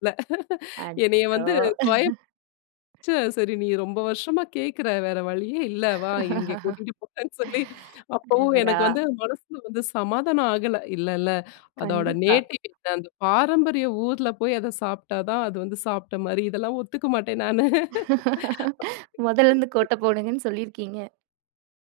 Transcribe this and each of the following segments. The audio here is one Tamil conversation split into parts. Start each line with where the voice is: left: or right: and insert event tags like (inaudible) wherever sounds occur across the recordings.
left: இல்ல (laughs) என்னய
right: அச்சச்சோ!
left: வந்து தொயந் ச்சே!
right: (laughs)
left: சரி நீ ரொம்ப வருஷமா கேட்குற வேற வழியே இல்ல வா! இங்க
right: (laughs)
left: கூட்டிட்டு போறன்னு சொல்லி அப்பவும்
right: என்னடா!
left: எனக்கு வந்து மனசுல வந்து சமாதானம் ஆகல. இல்லல்ல. அதோட
right: கண்டிப்பா.
left: நேட்டிவ் (unintelligible) அந்த பாரம்பரிய ஊர்ல போய் அத சாப்டா தான் அது வந்து சாப்டமாரி இதெல்லாம் ஒத்துக்கமாட்டேன் நானு (laughs)
right: (laughs) முதல்ல இருந்து கோட்ட
left: (unintelligible)
right: போடுங்கன்னு சொல்லியிருக்கீங்க.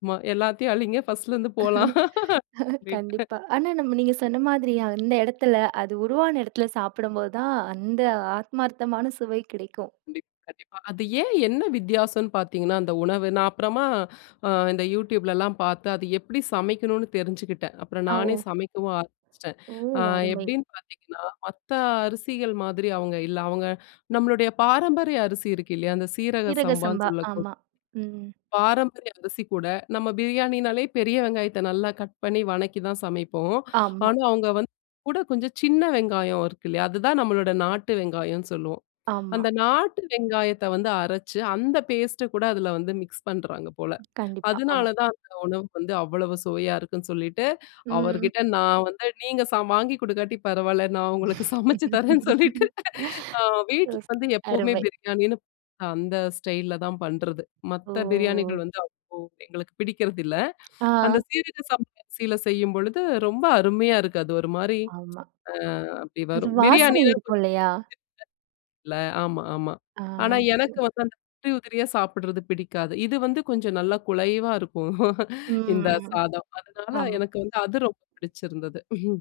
left: ஆமா. எல்லாத்தையும் அழிங்க. ஃபர்ஸ்ட் ல இருந்து போலாம்
right: (laughs)
left: (laughs) ரிட்ட
right: கண்டிப்பா, ஆனா நம்ம நீங்க நம்ம சொன்னமாதிரி, அந்த இடத்துல அது உருவான இடத்துல சாப்பிடும்போது தான், அந்த ஆத்மார்த்தமான சுவை கெடைக்கும்.
left: கண்டிப்பா, கண்டிப்பா. அது ஏன் என்ன வித்தியாசம்ன்னு பாத்தீங்கன்னா, அந்த உணவு நான் அப்பறமா அ இந்த யூடியூப் லலாம் பாத்த அது எப்பிடி சமைக்கணுன்னு தெரிஞ்சுக்கிட்டேன். அப்புறம்
right: ஆ, ஒ.
left: நானே சமைக்கவும் ஆரம்பிச்சுட்டேன்.
right: ஓ!
left: அ,
right: அருமை.
left: எப்பிடின்னு பாத்தீங்கன்னா, மத்த அரிசிகள் மாதிரி அவுங்க இல்ல. அவுங்க நம்மளுடய பாரம்பரிய அரிசி இருக்கு இல்லயா! அந்த சீரக
right: சீரக
left: சம்பான்னு
right: சம்பா.
left: சொல்லக்கூ
right: ஆமா, ம்.
left: பாரம்பரிய அரிசி கூட, நம்ம பிரியாணினாலே பெரிய வெங்காயத்த நல்லா கட் பண்ணி, வணக்கி தான் சமைப்போம்.
right: ஆமா.
left: ஆனா, அவுங்க வந்து (unintelligible) கூட கொஞ்சம் சின்ன வெங்காயம் இருக்கு இல்லயா! அதுதான் நம்மளோட நாட்டு வெங்காயம்ன்னு சொல்லுவோம்.
right: ஆமா.
left: அந்த நாட்டு வெங்காயத்த வந்து அரச்சு, அந்த பேஸ்ட் அ கூட அதுல வந்து மிக்ஸ் பண்றாங்க போல.
right: கண்டிப்பா.
left: அதனால
right: ஆமா.
left: தான் அந்த உணவு வந்து அவ்வளவு சுவையா இருக்குன்னு சொல்லிட்டு,
right: ம்.
left: அவர்க்கிட்ட நான் வந்து நீங்க சா வாங்கிக் கொடுக்காட்டி பரவால்ல. நான் உங்களுக்கு சமைச்சு தரேன்னு சொல்லிட்டு ஆ, வீட்டுக்கு
right: (laughs)
left: வந்து
right: (unintelligible)
left: எப்பவுமே
right: அருமை.
left: பிரியாணின்னு, அந்த ஸ்டைல் அ தான் பண்றது. மத்த பிரியாணிகள்
right: ஓ!
left: வந்து அவ்ளோ எங்களுக்கு பிடிக்குறதில்ல.
right: (smacks lips)
left: அந்த
right: ஆ.
left: சீரக சம்ப அரிசியில செய்யும்பொழுது, ரொம்ப அருமையா இருக்கு. அது ஒருமாரி,
right: ஆமா.
left: ஆ அப்பிடி
right: அது
left: வரும்.
right: வாசன
left: பிரியாணினா கொஞ்சம்
right: இருக்கும்
left: (unintelligible)
right: இல்லயா!
left: இல்ல. ஆமா, ஆமா.
right: ஆ
left: ஆனா, எனக்கு
right: (unintelligible)
left: வந்து அந்த உதிரி, உதிரியா சாப்பட்றது பிடிக்காது. இது வந்து கொஞ்சம் நல்லா குலைவா இருக்கும் இந்த
right: ம்,
left: சாதம். அதனால
right: ஆமா.
left: எனக்கு வந்து அது ரொம்ப பிடிச்சிருந்தது. (chuckles)